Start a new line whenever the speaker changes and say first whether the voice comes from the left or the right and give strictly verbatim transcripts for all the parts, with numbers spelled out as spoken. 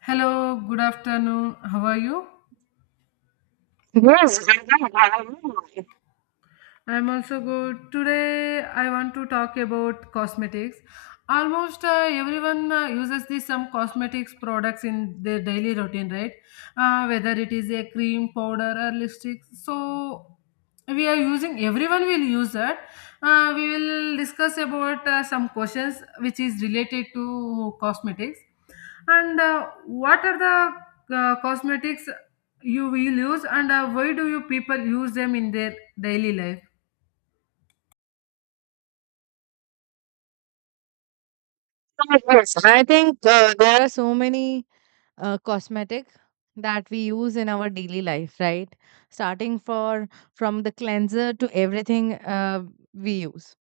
left: Hello, good afternoon. How are you?
right: Yes, I know, I know.
left: I'm also good. Today, I want to talk about cosmetics. Almost uh, everyone uh, uses these some cosmetics products in their daily routine, right? Uh, whether it is a cream, powder, or lipstick. So we are using. Everyone will use that. Uh, we will discuss about uh, some questions which is related to cosmetics, and uh, what are the uh, cosmetics you will use, and uh, why do you people use them in their daily life?
right: So, yes, I think uh, there are so many uh, cosmetic that we use in our daily life, right? Starting for from the cleanser to everything uh, we use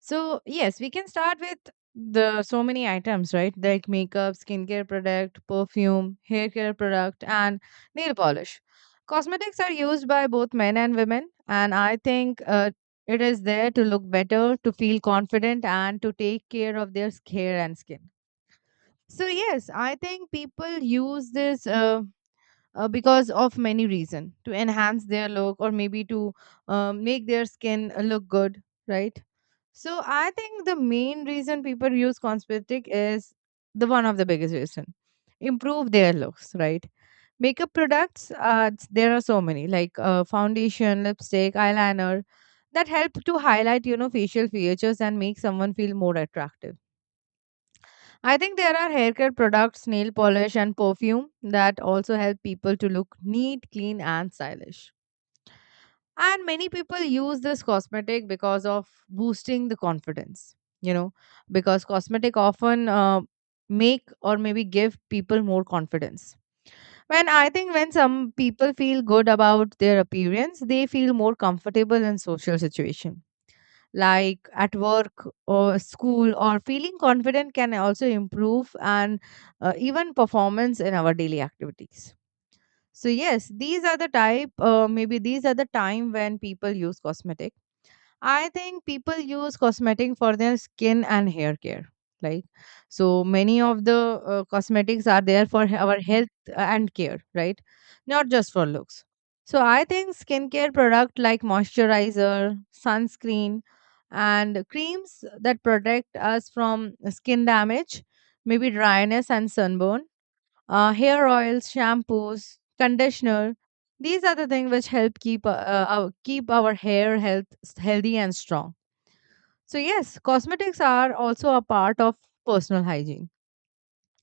right: So, yes, we can start with the so many items, right? Like makeup, skincare product, perfume, hair care product, and nail polish. Cosmetics are used by both men and women, and I think uh, it is there to look better, to feel confident, and to take care of their s- hair and skin. So, yes, I think people use this uh, uh, because of many reasons, to enhance their look or maybe to uh, make their skin uh, look good, right? So I think the main reason people use cosmetic is the one of the biggest reason. Improve their looks, right? Makeup products, uh, it's- there are so many, like uh, foundation, lipstick, eyeliner, that help to highlight, you know, facial features and make someone feel more attractive. I think there are haircare products, nail polish, and perfume that also help people to look neat, clean, and stylish, and many people use this cosmetic because of boosting the confidence, you know, because cosmetic often uh, make or maybe give people more confidence. When I think when some people feel good about their appearance, they feel more comfortable in social situation, like at work or school, or feeling confident can also improve and uh, even performance in our daily activities. So yes, these are the type. Uh, maybe these are the time when people use cosmetic. I think people use cosmetic for their skin and hair care. Like, so many of the uh, cosmetics are there for he- our health uh, and care, right? Not just for looks. So I think skincare product like moisturizer, sunscreen, and creams that protect us from skin damage, maybe dryness and sunburn. Uh, hair oils, shampoos, conditioner, these are the things which help keep uh, uh, our, keep our hair health s- healthy and strong. So yes, cosmetics are also a part of personal hygiene,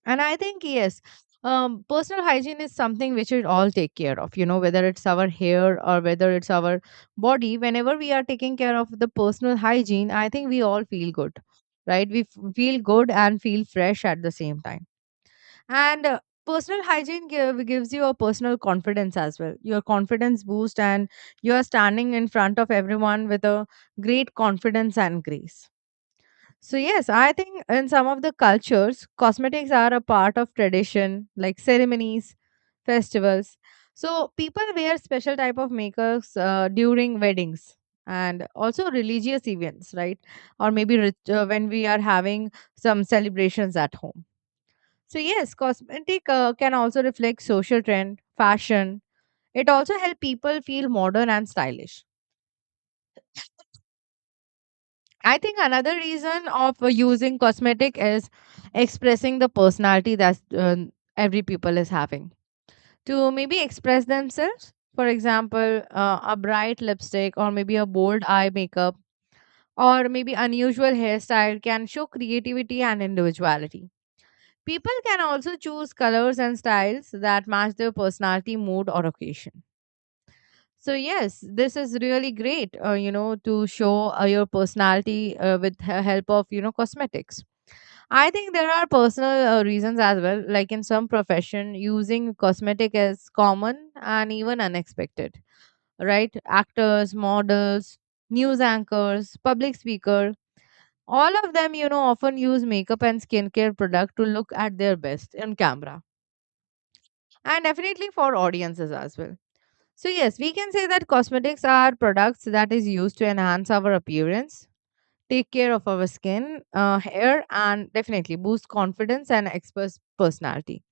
right: and I think, yes, um, personal hygiene is something which we all take care of. You know, whether it's our hair or whether it's our body. Whenever we are taking care of the personal hygiene, I think we all feel good, right? We f- feel good and feel fresh at the same time, and uh, personal hygiene give, gives you a personal confidence as well. Your confidence boost, and you are standing in front of everyone with a great confidence and grace. So, yes, I think in some of the cultures, cosmetics are a part of tradition, like ceremonies, festivals. So, people wear special type of makeups uh, during weddings and also religious events, right? Or maybe rit- uh, when we are having some celebrations at home. So yes, cosmetic uh, can also reflect social trend, fashion. It also help people feel modern and stylish. I think another reason of uh, using cosmetic is expressing the personality that uh, every people is having, to maybe express themselves. For example, uh, a bright lipstick or maybe a bold eye makeup or maybe unusual hairstyle can show creativity and individuality. People can also choose colors and styles that match their personality, mood, or occasion. So yes, this is really great, uh, you know, to show uh, your personality uh, with he- help of, you know, cosmetics. I think there are personal uh, reasons as well. Like in some profession, using cosmetic is common and even unexpected, right? Actors, models, news anchors, public speaker, all of them, you know, often use makeup and skincare product to look at their best in camera, and definitely for audiences as well. So, yes, we can say that cosmetics are products that is used to enhance our appearance, take care of our skin, uh, hair, and definitely boost confidence and express personality.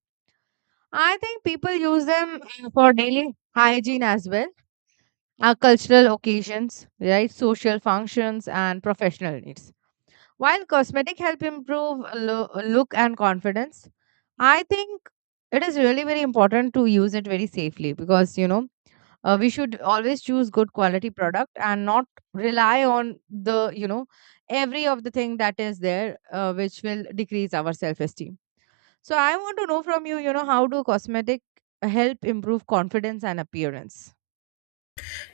right: I think people use them uh, for daily hygiene as well, uh, cultural occasions, right, social functions, and professional needs. While cosmetic help improve lo- look and confidence, I think it is really very important to use it very safely, because, you know, uh, we should always choose good quality product and not rely on the, you know, every of the thing that is there uh, which will decrease our self esteem. So I want to know from you, you know, how do cosmetic help improve confidence and appearance?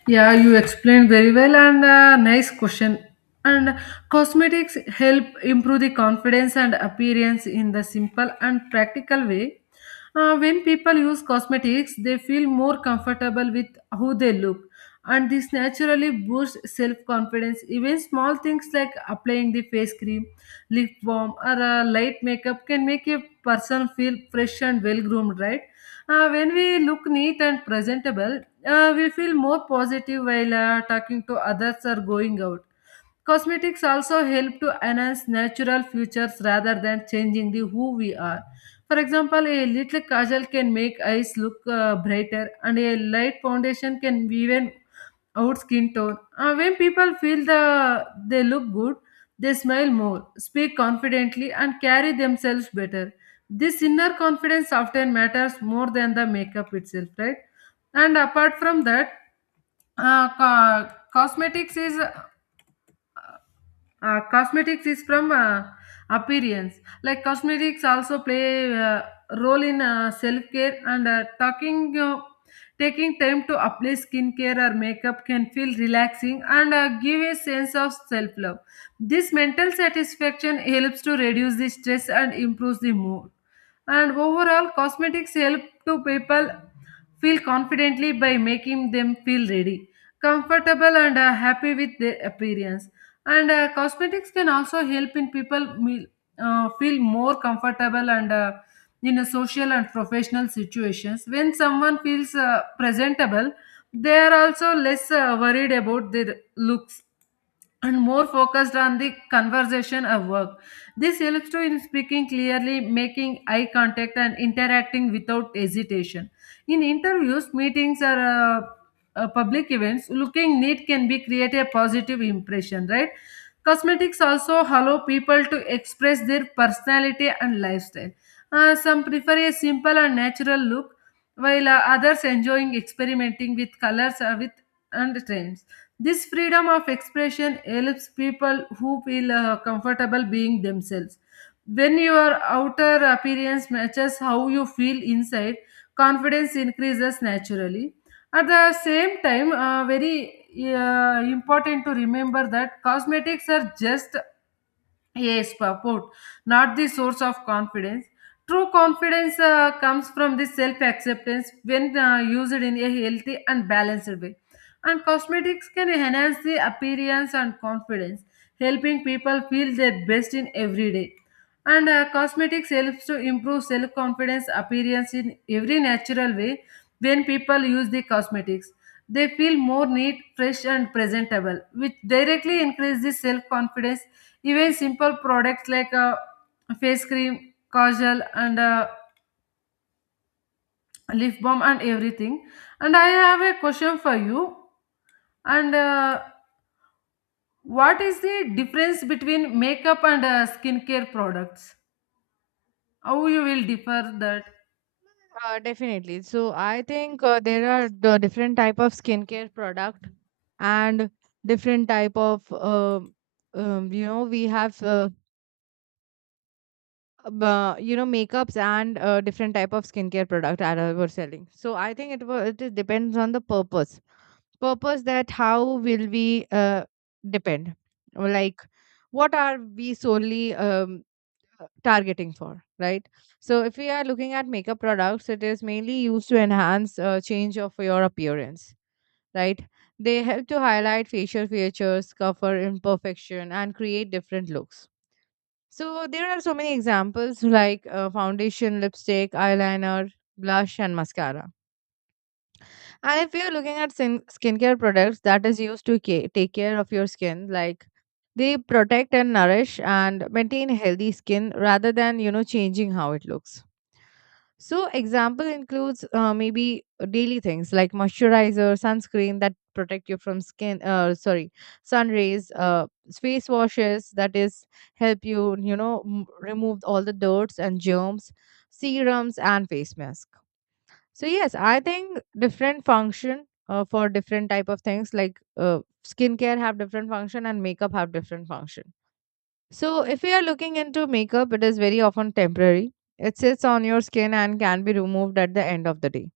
left: Yeah, you explained very well and uh, nice question. And cosmetics help improve the confidence and appearance in the simple and practical way. Uh, when people use cosmetics, they feel more comfortable with who they look, and this naturally boosts self confidence. Even small things like applying the face cream, lip balm, or a light makeup can make a person feel fresh and well groomed, right? Uh, when we look neat and presentable, uh, we feel more positive while uh, talking to others or going out. Cosmetics also help to enhance natural features rather than changing the who we are. For example, a little kajal can make eyes look uh, brighter, and a light foundation can even out skin tone. Uh, when people feel the they look good, they smile more, speak confidently, and carry themselves better. This inner confidence often matters more than the makeup itself, right? And apart from that, uh, co- cosmetics is uh, cosmetics is from uh, appearance. Like cosmetics also play uh, role in uh, self care and uh, talking. Uh, taking time to apply skincare or makeup can feel relaxing and uh, give a sense of self love. This mental satisfaction helps to reduce the stress and improves the mood. And overall, cosmetics help to people feel confidently by making them feel ready, comfortable, and uh, happy with their appearance. And uh, cosmetics can also help in people me- uh, feel more comfortable and uh, in a social and professional situations. When someone feels uh, presentable, they are also less uh, worried about their looks and more focused on the conversation of work. This helps to in speaking clearly, making eye contact, and interacting without hesitation. In interviews, meetings, or uh, uh, public events, looking neat can be create a positive impression, right? Cosmetics also allow people to express their personality and lifestyle. Uh, some prefer a simple and natural look, while uh, others enjoying experimenting with colors uh, with and trends. This freedom of expression helps people who feel uh, comfortable being themselves. When your outer appearance matches how you feel inside, confidence increases naturally. At the same time, uh, very uh, important to remember that cosmetics are just Yes, purport, not the source of confidence. True confidence uh, comes from the self acceptance when uh, used in a healthy and balanced way. And cosmetics can enhance the appearance and confidence, helping people feel their best in every day. And uh, cosmetics helps to improve self confidence appearance in every natural way when people use the cosmetics, they feel more neat, fresh, and presentable, which directly increases self confidence. Even simple products like uh, face cream, casual, and uh, lip balm, and everything. And I have a question for you. And uh, what is the difference between makeup and uh, skincare products? How you will differ that?
right: Uh, definitely, so I think uh, there are the different type of skincare product, and different type of um, um, you know, we have uh, uh, you know, makeups and uh, different type of skincare product that I were selling. So I think it was, it depends on the purpose purpose, that how will we uh, depend, like, what are we solely um, targeting for, right? So if we are looking at makeup products, it is mainly used to enhance uh, change of your appearance, right? They help to highlight facial features, cover imperfection, and create different looks. So there are so many examples, like uh, foundation, lipstick, eyeliner, blush, and mascara. And if you're looking at skin- skincare products, that is used to ca- take care of your skin, like they protect and nourish and maintain healthy skin rather than, you know, changing how it looks. So, example includes uh, maybe uh, daily things like moisturizer, sunscreen that protect you from skin, uh, sorry, sun rays, uh, face washes that is help you, you know, m- remove all the dirts and germs, serums, and face mask. So yes, I think different function uh, for different type of things, like uh, skincare have different function and makeup have different function. So, if we are looking into makeup, it is very often temporary. It sits on your skin and can be removed at the end of the day.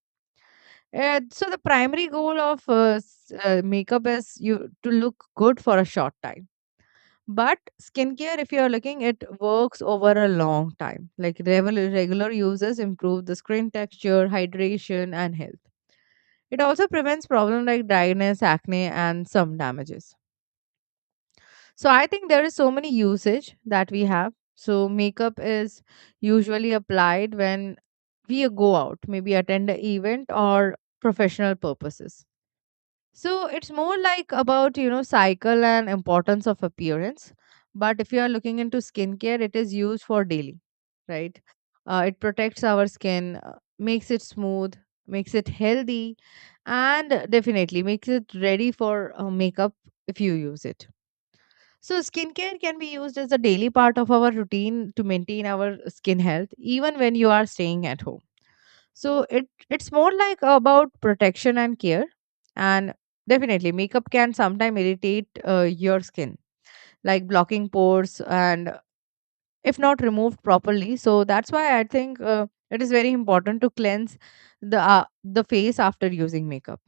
right: Uh, so, the primary goal of uh, s- uh, makeup is you to look good for a short time. But skincare, if you are looking, it works over a long time. Like regular regular uses improve the skin texture, hydration, and health. It also prevents problems like dryness, acne, and some damages. So I think there is so many usage that we have. So makeup is usually applied when we go out, maybe attend an event or professional purposes. So it's more like about, you know, cycle and importance of appearance. But if you are looking into skincare, it is used for daily, right? Uh, it protects our skin, uh, makes it smooth, makes it healthy, and definitely makes it ready for uh, makeup if you use it. So, skincare can be used as a daily part of our routine to maintain our skin health, even when you are staying at home. So, it it's more like about protection and care. And definitely, makeup can sometimes irritate uh, your skin, like blocking pores, and if not removed properly. So that's why I think uh, it is very important to cleanse the uh, the face after using makeup.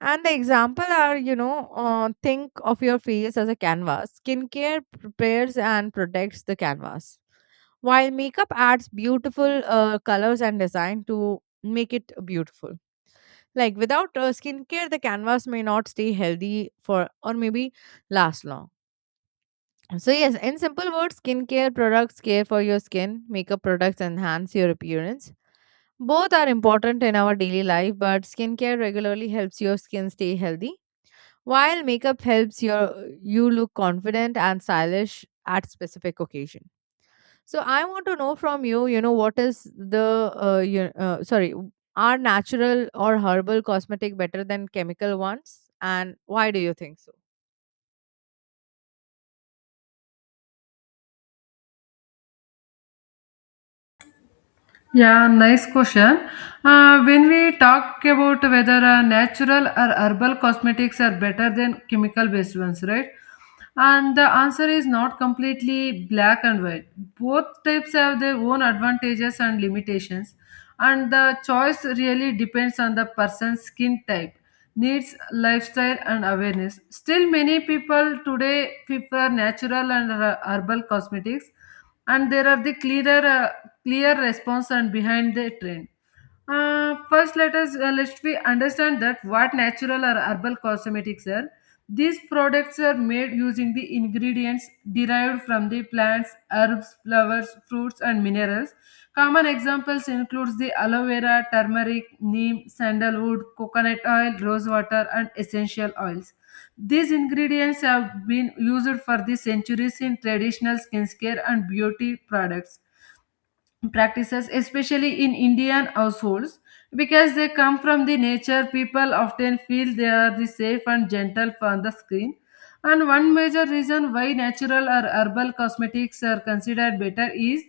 right: And the example are, you know, uh, think of your face as a canvas. Skincare prepares and protects the canvas, while makeup adds beautiful uh, colors and design to make it beautiful. Like without uh, skincare, the canvas may not stay healthy for, or maybe last long. So yes, in simple words, skincare products care for your skin, makeup products enhance your appearance. Both are important in our daily life, but skincare regularly helps your skin stay healthy, while makeup helps your you look confident and stylish at specific occasion. So I want to know from you, you know, what is the uh, you, uh, sorry, are natural or herbal cosmetic better than chemical ones, and why do you think so?
left: Yeah, nice question. Uh, when we talk about whether uh, natural or herbal cosmetics are better than chemical based ones, right? And the answer is not completely black and white. Both types have their own advantages and limitations, and the choice really depends on the person's skin type, needs, lifestyle, and awareness. Still, many people today prefer natural and uh, herbal cosmetics and there are the clearer uh, clear response and behind the trend. Uh, first, let us uh, let we understand that what natural or herbal cosmetics are. These products are made using the ingredients derived from the plants, herbs, flowers, fruits, and minerals. Common examples includes the aloe vera, turmeric, neem, sandalwood, coconut oil, rose water, and essential oils. These ingredients have been used for the centuries in traditional skincare and beauty products practices, especially in Indian households, because they come from the nature. People often feel they are the safe and gentle on the screen. And one major reason why natural or herbal cosmetics are considered better is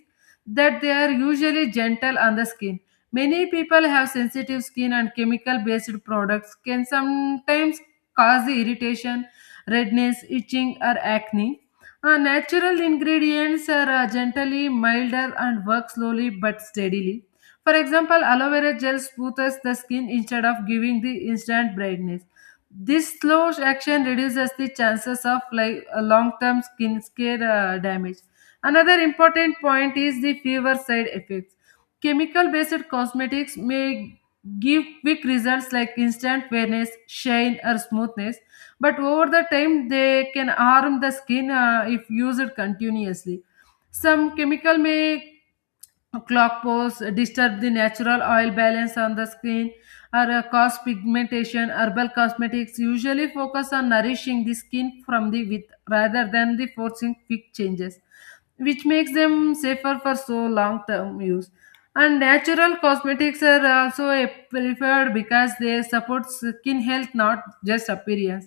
left: that they are usually gentle on the skin. Many people have sensitive skin, and chemical based products can sometimes cause the irritation, redness, itching, or acne. Uh, natural ingredients are uh, gently milder and work slowly but steadily. For example, aloe vera gel smooths the skin instead of giving the instant brightness. This slow action reduces the chances of like a long-term skin care uh, damage. Another important point is the fever side effects. Chemical-based cosmetics may give quick results like instant fairness, shine, or smoothness, but over the time they can harm the skin uh, if used continuously. Some chemical may clock pose disturb the natural oil balance on the skin or uh, cause pigmentation. Herbal cosmetics usually focus on nourishing the skin from the within rather than the forcing quick changes, which makes them safer for so long term use. And natural cosmetics are also a preferred because they support skin health not just appearance.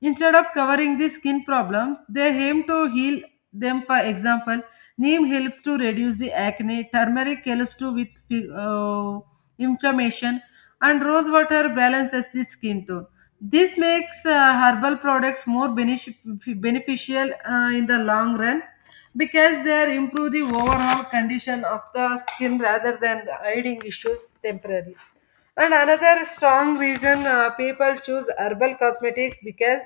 left: Instead of covering the skin problems they aim to heal them. For example, Neem helps to reduce the acne, turmeric helps to with uh, inflammation, and rose water balances the skin tone. This makes uh, herbal products more benefic- beneficial uh, in the long run because they improve the overall condition of the skin rather than hiding issues temporarily. And another strong reason uh, people choose herbal cosmetics because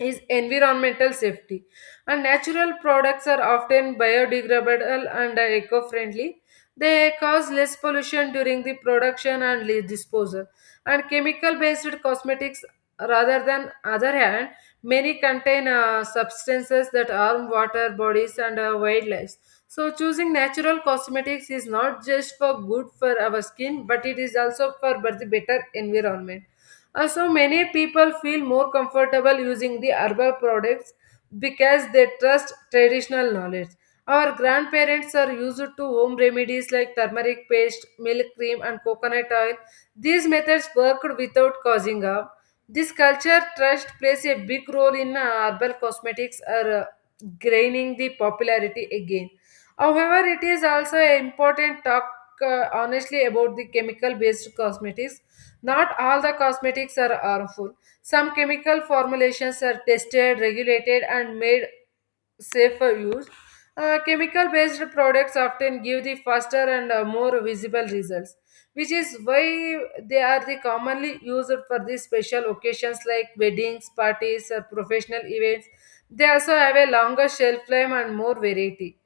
left: is environmental safety. And natural products are often biodegradable and eco friendly. They cause less pollution during the production and le- disposal. And chemical based cosmetics, rather than other hand, many contain uh, substances that harm water, bodies, and uh, wildlife. So, choosing natural cosmetics is not just for good for our skin, but it is also for the better environment. Uh, so many people feel more comfortable using the herbal products because they trust traditional knowledge. Our grandparents are used to home remedies like turmeric paste, milk cream, and coconut oil. These methods worked without causing harm. This culture trust plays a big role in uh, herbal cosmetics are uh, gaining the popularity again. However, it is also important talk uh, honestly about the chemical based cosmetics. Not all the cosmetics are harmful. Some chemical formulations are tested, regulated, and made safe for use. Uh, chemical based products often give the faster and uh, more visible results, which is why they are the commonly used for the special occasions like weddings, parties, or professional events. They also have a longer shelf life and more variety.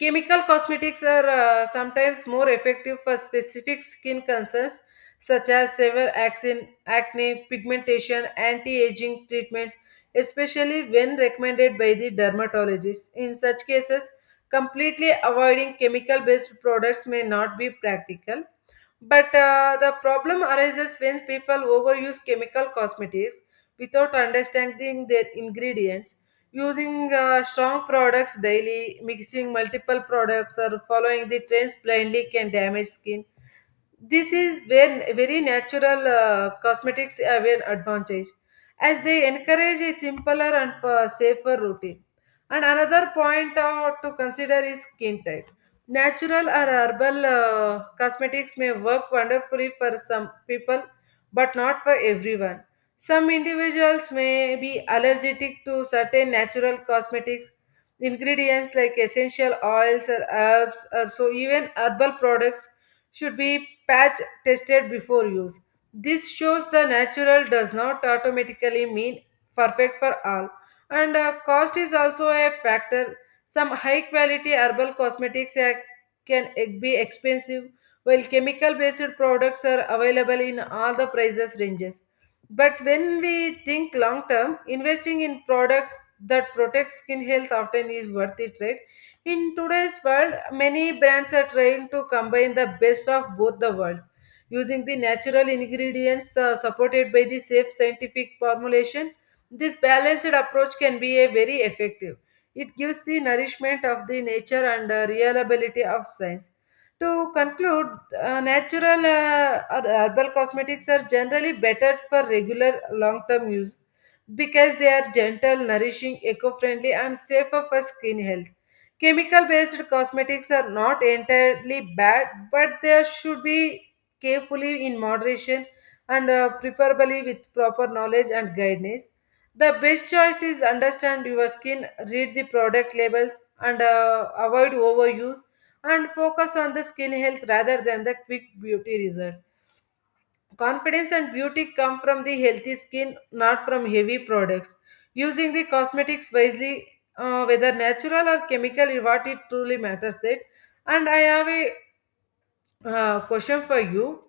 left: Chemical cosmetics are uh, sometimes more effective for specific skin concerns such as severe acne, acne pigmentation, anti-aging treatments, especially when recommended by the dermatologist. In such cases, completely avoiding chemical-based products may not be practical. But uh, the problem arises when people overuse chemical cosmetics without understanding their ingredients, using uh, strong products daily, mixing multiple products or following the trends blindly can damage skin. This is when very natural uh, cosmetics have an advantage as they encourage a simpler and fa- safer routine. And another point uh, to consider is skin type. Natural or herbal uh, cosmetics may work wonderfully for some people, but not for everyone. Some individuals may be allergic to certain natural cosmetics ingredients like essential oils or herbs, or so even herbal products should be patch tested before use. This shows the natural does not automatically mean perfect for all. And uh, cost is also a factor. Some high quality herbal cosmetics uh, can e- be expensive, while chemical based products are available in all the prices ranges. But when we think long term, investing in products that protect skin health often is worth it, right? In today's world, many brands are trying to combine the best of both the worlds using the natural ingredients uh, supported by the safe scientific formulation. This balanced approach can be a very effective. It gives the nourishment of the nature and the reliability of science. To conclude, uh, natural uh, or herbal cosmetics are generally better for regular long-term use because they are gentle, nourishing, eco-friendly, and safer for skin health. Chemical based cosmetics are not entirely bad, but they should be carefully in moderation and uh, preferably with proper knowledge and guidance. The best choice is understand your skin, read the product labels, and uh, avoid overuse and focus on the skin health rather than the quick beauty results. Confidence and beauty come from the healthy skin, not from heavy products. Using the cosmetics wisely, uh, whether natural or chemical, is what it truly matters. It. And I have a uh, question for you.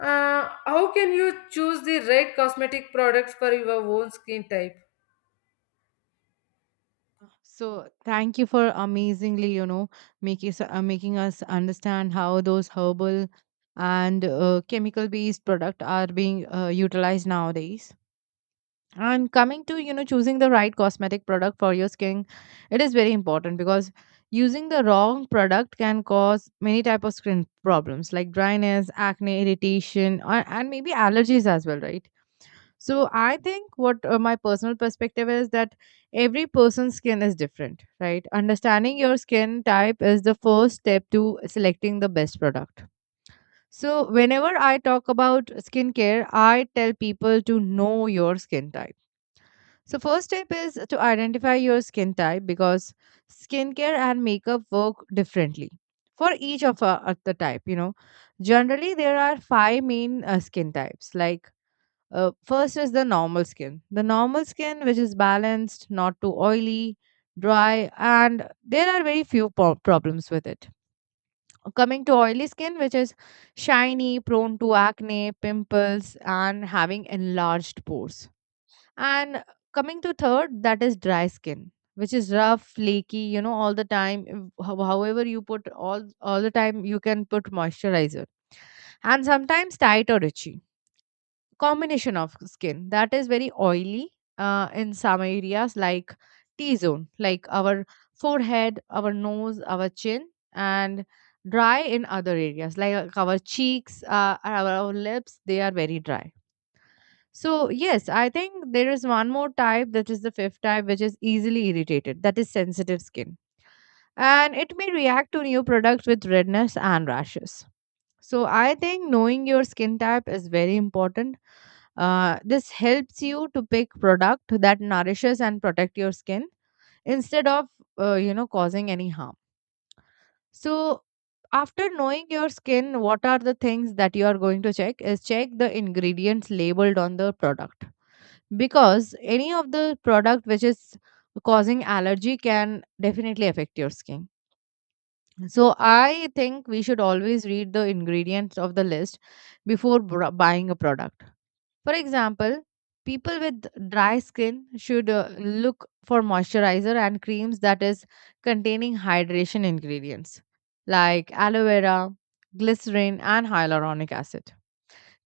left: Uh, how can you choose the right cosmetic products for your own skin type?
right: So thank you for amazingly, you know, making us, uh, making us understand how those herbal and uh, chemical-based product are being uh, utilized nowadays. And coming to, you know, choosing the right cosmetic product for your skin, it is very important because using the wrong product can cause many type of skin problems, like dryness, acne, irritation, or, and maybe allergies as well, right? So I think what, uh, my personal perspective is that every person's skin is different, right? Understanding your skin type is the first step to selecting the best product. So whenever I talk about skincare, I tell people to know your skin type. So first step is to identify your skin type, because skincare and makeup work differently for each of uh, uh, the type. You know, generally there are five main uh, skin types. Like, uh, first is the normal skin, the normal skin which is balanced, not too oily, dry, and there are very few po- problems with it. Coming to oily skin, which is shiny, prone to acne, pimples, and having enlarged pores, and coming to third, that is dry skin, which is rough, flaky, you know, all the time. If- how- However, you put all all the time, you can put moisturizer, and sometimes tight or itchy. Combination of skin that is very oily uh, in some areas like T zone, like our forehead, our nose, our chin, and dry in other areas like our cheeks, uh, our, our lips. They are very dry so, yes, I think there is one more type that is the fifth type, which is easily irritated, that is sensitive skin. And it may react to new products with redness and rashes. So, I think knowing your skin type is very important. Uh, this helps you to pick product that nourishes and protect your skin instead of uh, you know causing any harm. So, after knowing your skin, what are the things that you are going to check is check the ingredients labeled on the product because any of the product which is causing allergy can definitely affect your skin, so I think we should always read the ingredients of the list before br- buying a product. For example, people with dry skin should uh, look for moisturizer and creams that is containing hydration ingredients like aloe vera, glycerin, and hyaluronic acid.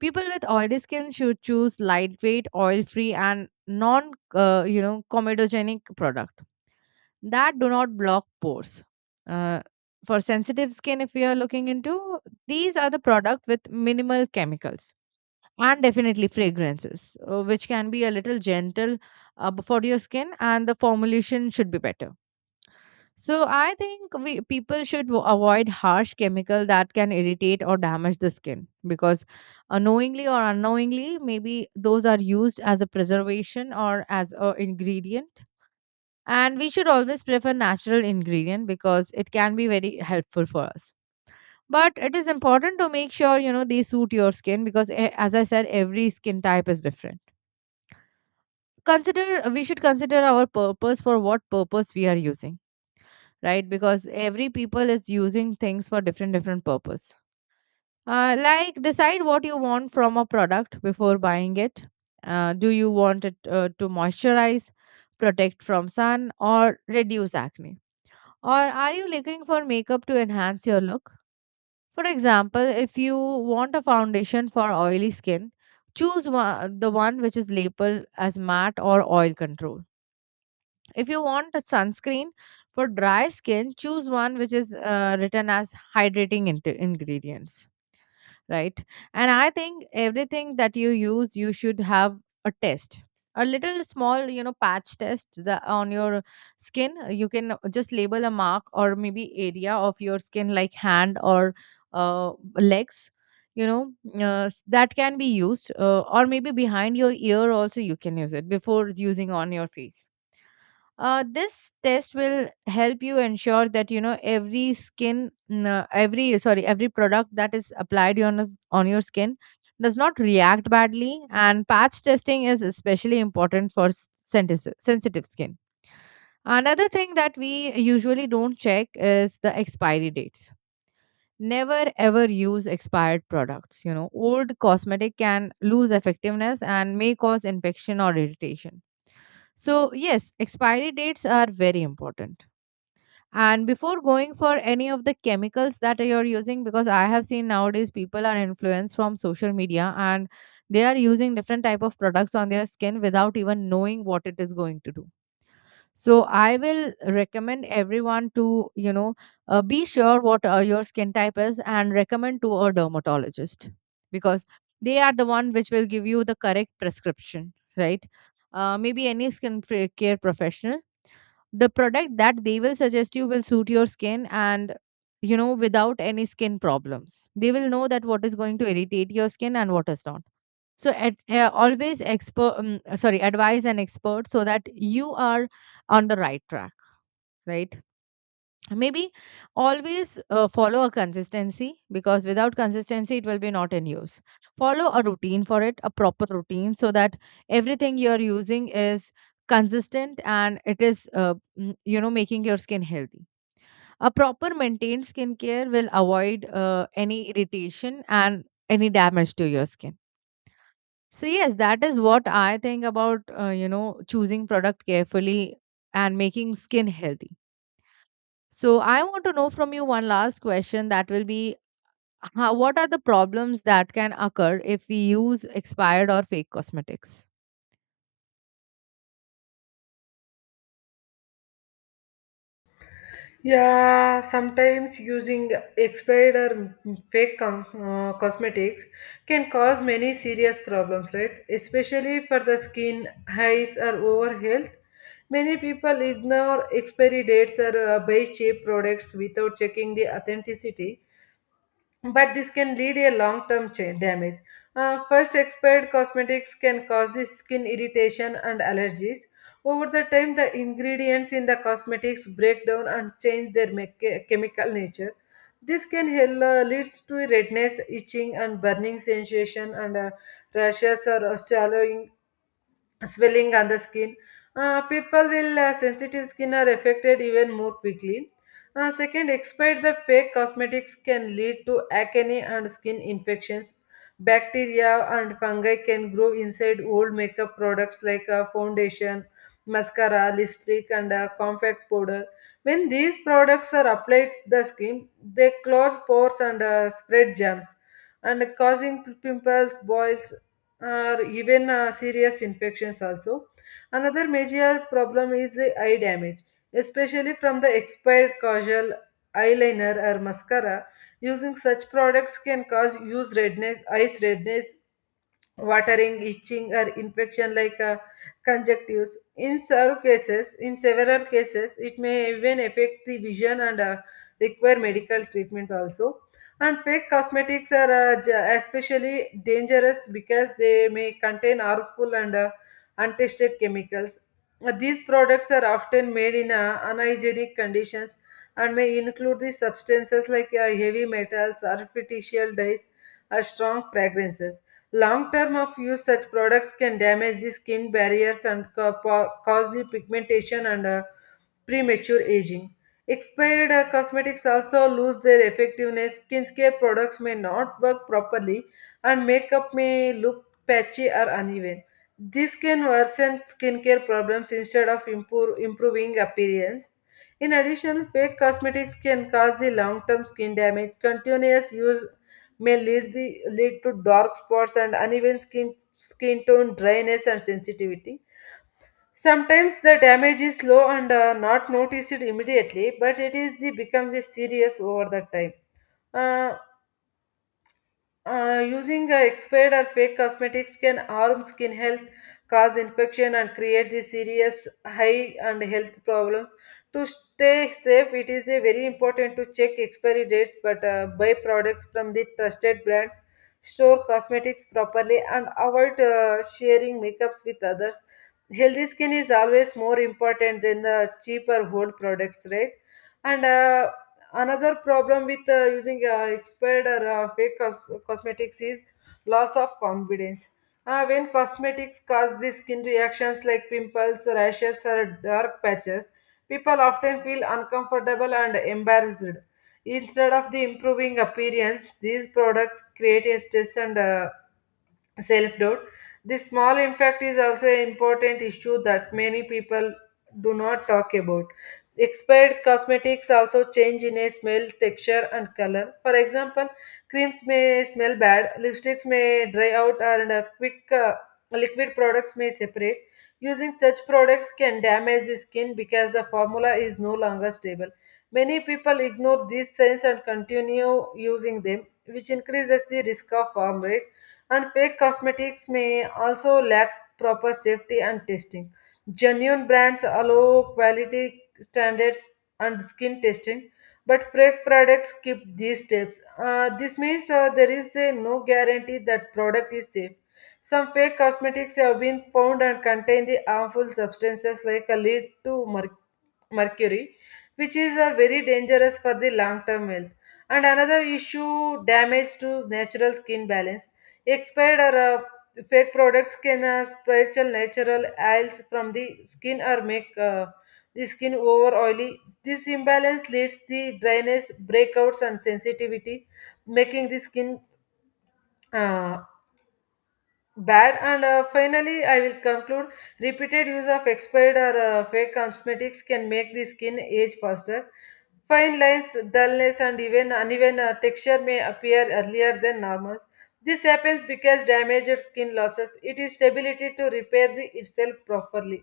right: People with oily skin should choose lightweight, oil-free, and non, uh, you know, comedogenic product that do not block pores. Uh, for sensitive skin, if we are looking into, these are the product with minimal chemicals and definitely fragrances, uh, which can be a little gentle uh, for your skin, and the formulation should be better. So I think we people should w- avoid harsh chemical that can irritate or damage the skin because unknowingly or unknowingly maybe those are used as a preservation or as a ingredient. And we should always prefer natural ingredient because it can be very helpful for us, but it is important to make sure you know they suit your skin because eh, as I said, every skin type is different. Consider We should consider our purpose, for what purpose we are using, right? Because every people is using things for different different purpose. Uh, like, decide what you want from a product before buying it. Uh, do you want it uh, to moisturize, protect from sun, or reduce acne? Or are you looking for makeup to enhance your look? For example, if you want a foundation for oily skin, choose one, the one which is labeled as matte or oil control. If you want a sunscreen for dry skin, choose one which is uh, written as hydrating int- ingredients, right? And I think everything that you use, you should have a test. A little small, you know, patch test the, on your skin. You can just label a mark or maybe area of your skin, like hand or uh, legs. You know, uh, s- that can be used, uh, or maybe behind your ear also you can use it before using on your face. Uh, this test will help you ensure that you know every skin n- every sorry every product that is applied on us- on your skin does not react badly. And patch testing is especially important for s- sentis- sensitive skin. Another thing that we usually don't check is the expiry dates. Never ever use expired products. You know, old cosmetic can lose effectiveness and may cause infection or irritation. So yes, expiry dates are very important. And before going for any of the chemicals that you're using, because I have seen nowadays people are influenced from social media and they are using different type of products on their skin without even knowing what it is going to do. So I will recommend everyone to you know uh, be sure what uh, your skin type is and recommend to a dermatologist, because they are the one which will give you the correct prescription, right? Uh, maybe any skin care professional, the product that they will suggest you will suit your skin, and you know, without any skin problems they will know that what is going to irritate your skin and what is not. So at, uh, always expert um, sorry advise an expert so that you are on the right track, right? Maybe always uh, follow a consistency, because without consistency it will be not in use. Follow a routine for it, a proper routine, so that everything you are using is consistent and it is uh, mm, you know, making your skin healthy. A proper maintained skincare will avoid uh, any irritation and any damage to your skin. So yes, that is what I think about uh, you know, choosing product carefully and making skin healthy. So I want to know from you one last question that will be how, what are the problems that can occur if we use expired or fake cosmetics?
left: Yeah, sometimes using expired or fake com- uh, cosmetics can cause many serious problems, right? Especially for the skin, eyes, or over health. Many people ignore expiry dates or uh, buy cheap products without checking the authenticity, but this can lead a long-term cha- damage. Uh, first, expired cosmetics can cause the skin irritation and allergies. Over the time, the ingredients in the cosmetics break down and change their mecha- chemical nature. This can hel- uh, leads to redness, itching, and burning sensation, and uh, rashes or swallowing swelling on the skin. Uh, people will uh, sensitive skin are affected even more quickly. Uh, second, expired the fake cosmetics can lead to acne and skin infections. Bacteria and fungi can grow inside old makeup products like uh, foundation, mascara, lipstick, and uh, compact powder. When these products are applied to the skin, they close pores and uh, spread germs and causing pimples, boils, or even uh, serious infections also. Another major problem is the eye damage, especially from the expired casual eyeliner or mascara. Using such products can cause use redness, eyes redness, watering, itching, or infection like uh, conjunctives. In several cases, in several cases, it may even affect the vision and uh, require medical treatment also. And fake cosmetics are uh, j- especially dangerous because they may contain harmful and uh, untested chemicals. Uh, These products are often made in uh, unhygienic conditions and may include the substances like uh, heavy metals, artificial dyes, or strong fragrances. Long term of use, such products can damage the skin barriers and ca- po- cause the pigmentation and uh, premature aging. Expired uh, cosmetics also lose their effectiveness. Skincare products may not work properly, and makeup may look patchy or uneven. This can worsen skincare problems instead of improve, improving appearance. In addition, fake cosmetics can cause the long-term skin damage. Continuous use may lead, the, lead to dark spots and uneven skin, skin tone, dryness, and sensitivity. Sometimes the damage is slow and uh, not noticed immediately, but it is the becomes a serious over the time. Uh, uh, Using uh, expired or fake cosmetics can harm skin health, cause infection, and create the serious high and health problems. To stay safe, it is uh, very important to check expiry dates, but uh, buy products from the trusted brands, store cosmetics properly, and avoid uh, sharing makeups with others. Healthy skin is always more important than the cheaper old products, right? And uh, another problem with uh, using uh, expired or uh, fake cos- cosmetics is loss of confidence. Uh, when cosmetics cause these skin reactions like pimples, rashes, or dark patches, people often feel uncomfortable and embarrassed. Instead of the improving appearance, these products create a stress and uh, self doubt. This small impact is also an important issue that many people do not talk about. Expired cosmetics also change in a smell, texture, and color. For example, creams may smell bad, lipsticks may dry out, and uh, quick uh, liquid products may separate. Using such products can damage the skin because the formula is no longer stable. Many people ignore these signs and continue using them, which increases the risk of harm rate. And fake cosmetics may also lack proper safety and testing. Genuine brands allow quality standards and skin testing, but fake products keep these steps. Uh, this means uh, there is a no guarantee that product is safe. Some fake cosmetics have been found and contain the harmful substances like a lead to merc- mercury, which is uh, very dangerous for the long-term health. And another issue, damage to natural skin balance. Expired or uh, fake products can uh, spiritual natural oils from the skin or make uh, the skin over oily. This imbalance leads to dryness, breakouts, and sensitivity, making the skin uh, bad. And uh, finally, I will conclude. Repeated use of expired or uh, fake cosmetics can make the skin age faster. Fine lines, dullness, and even uneven uh, texture may appear earlier than normal. This happens because damaged skin losses it is stability to repair the itself properly.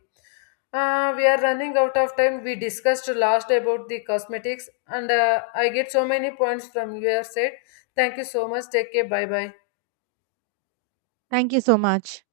left: uh, We are running out of time. We discussed last about the cosmetics, and uh, I get so many points from your side. Thank you so much. Take care, bye bye.
right: Thank you so much.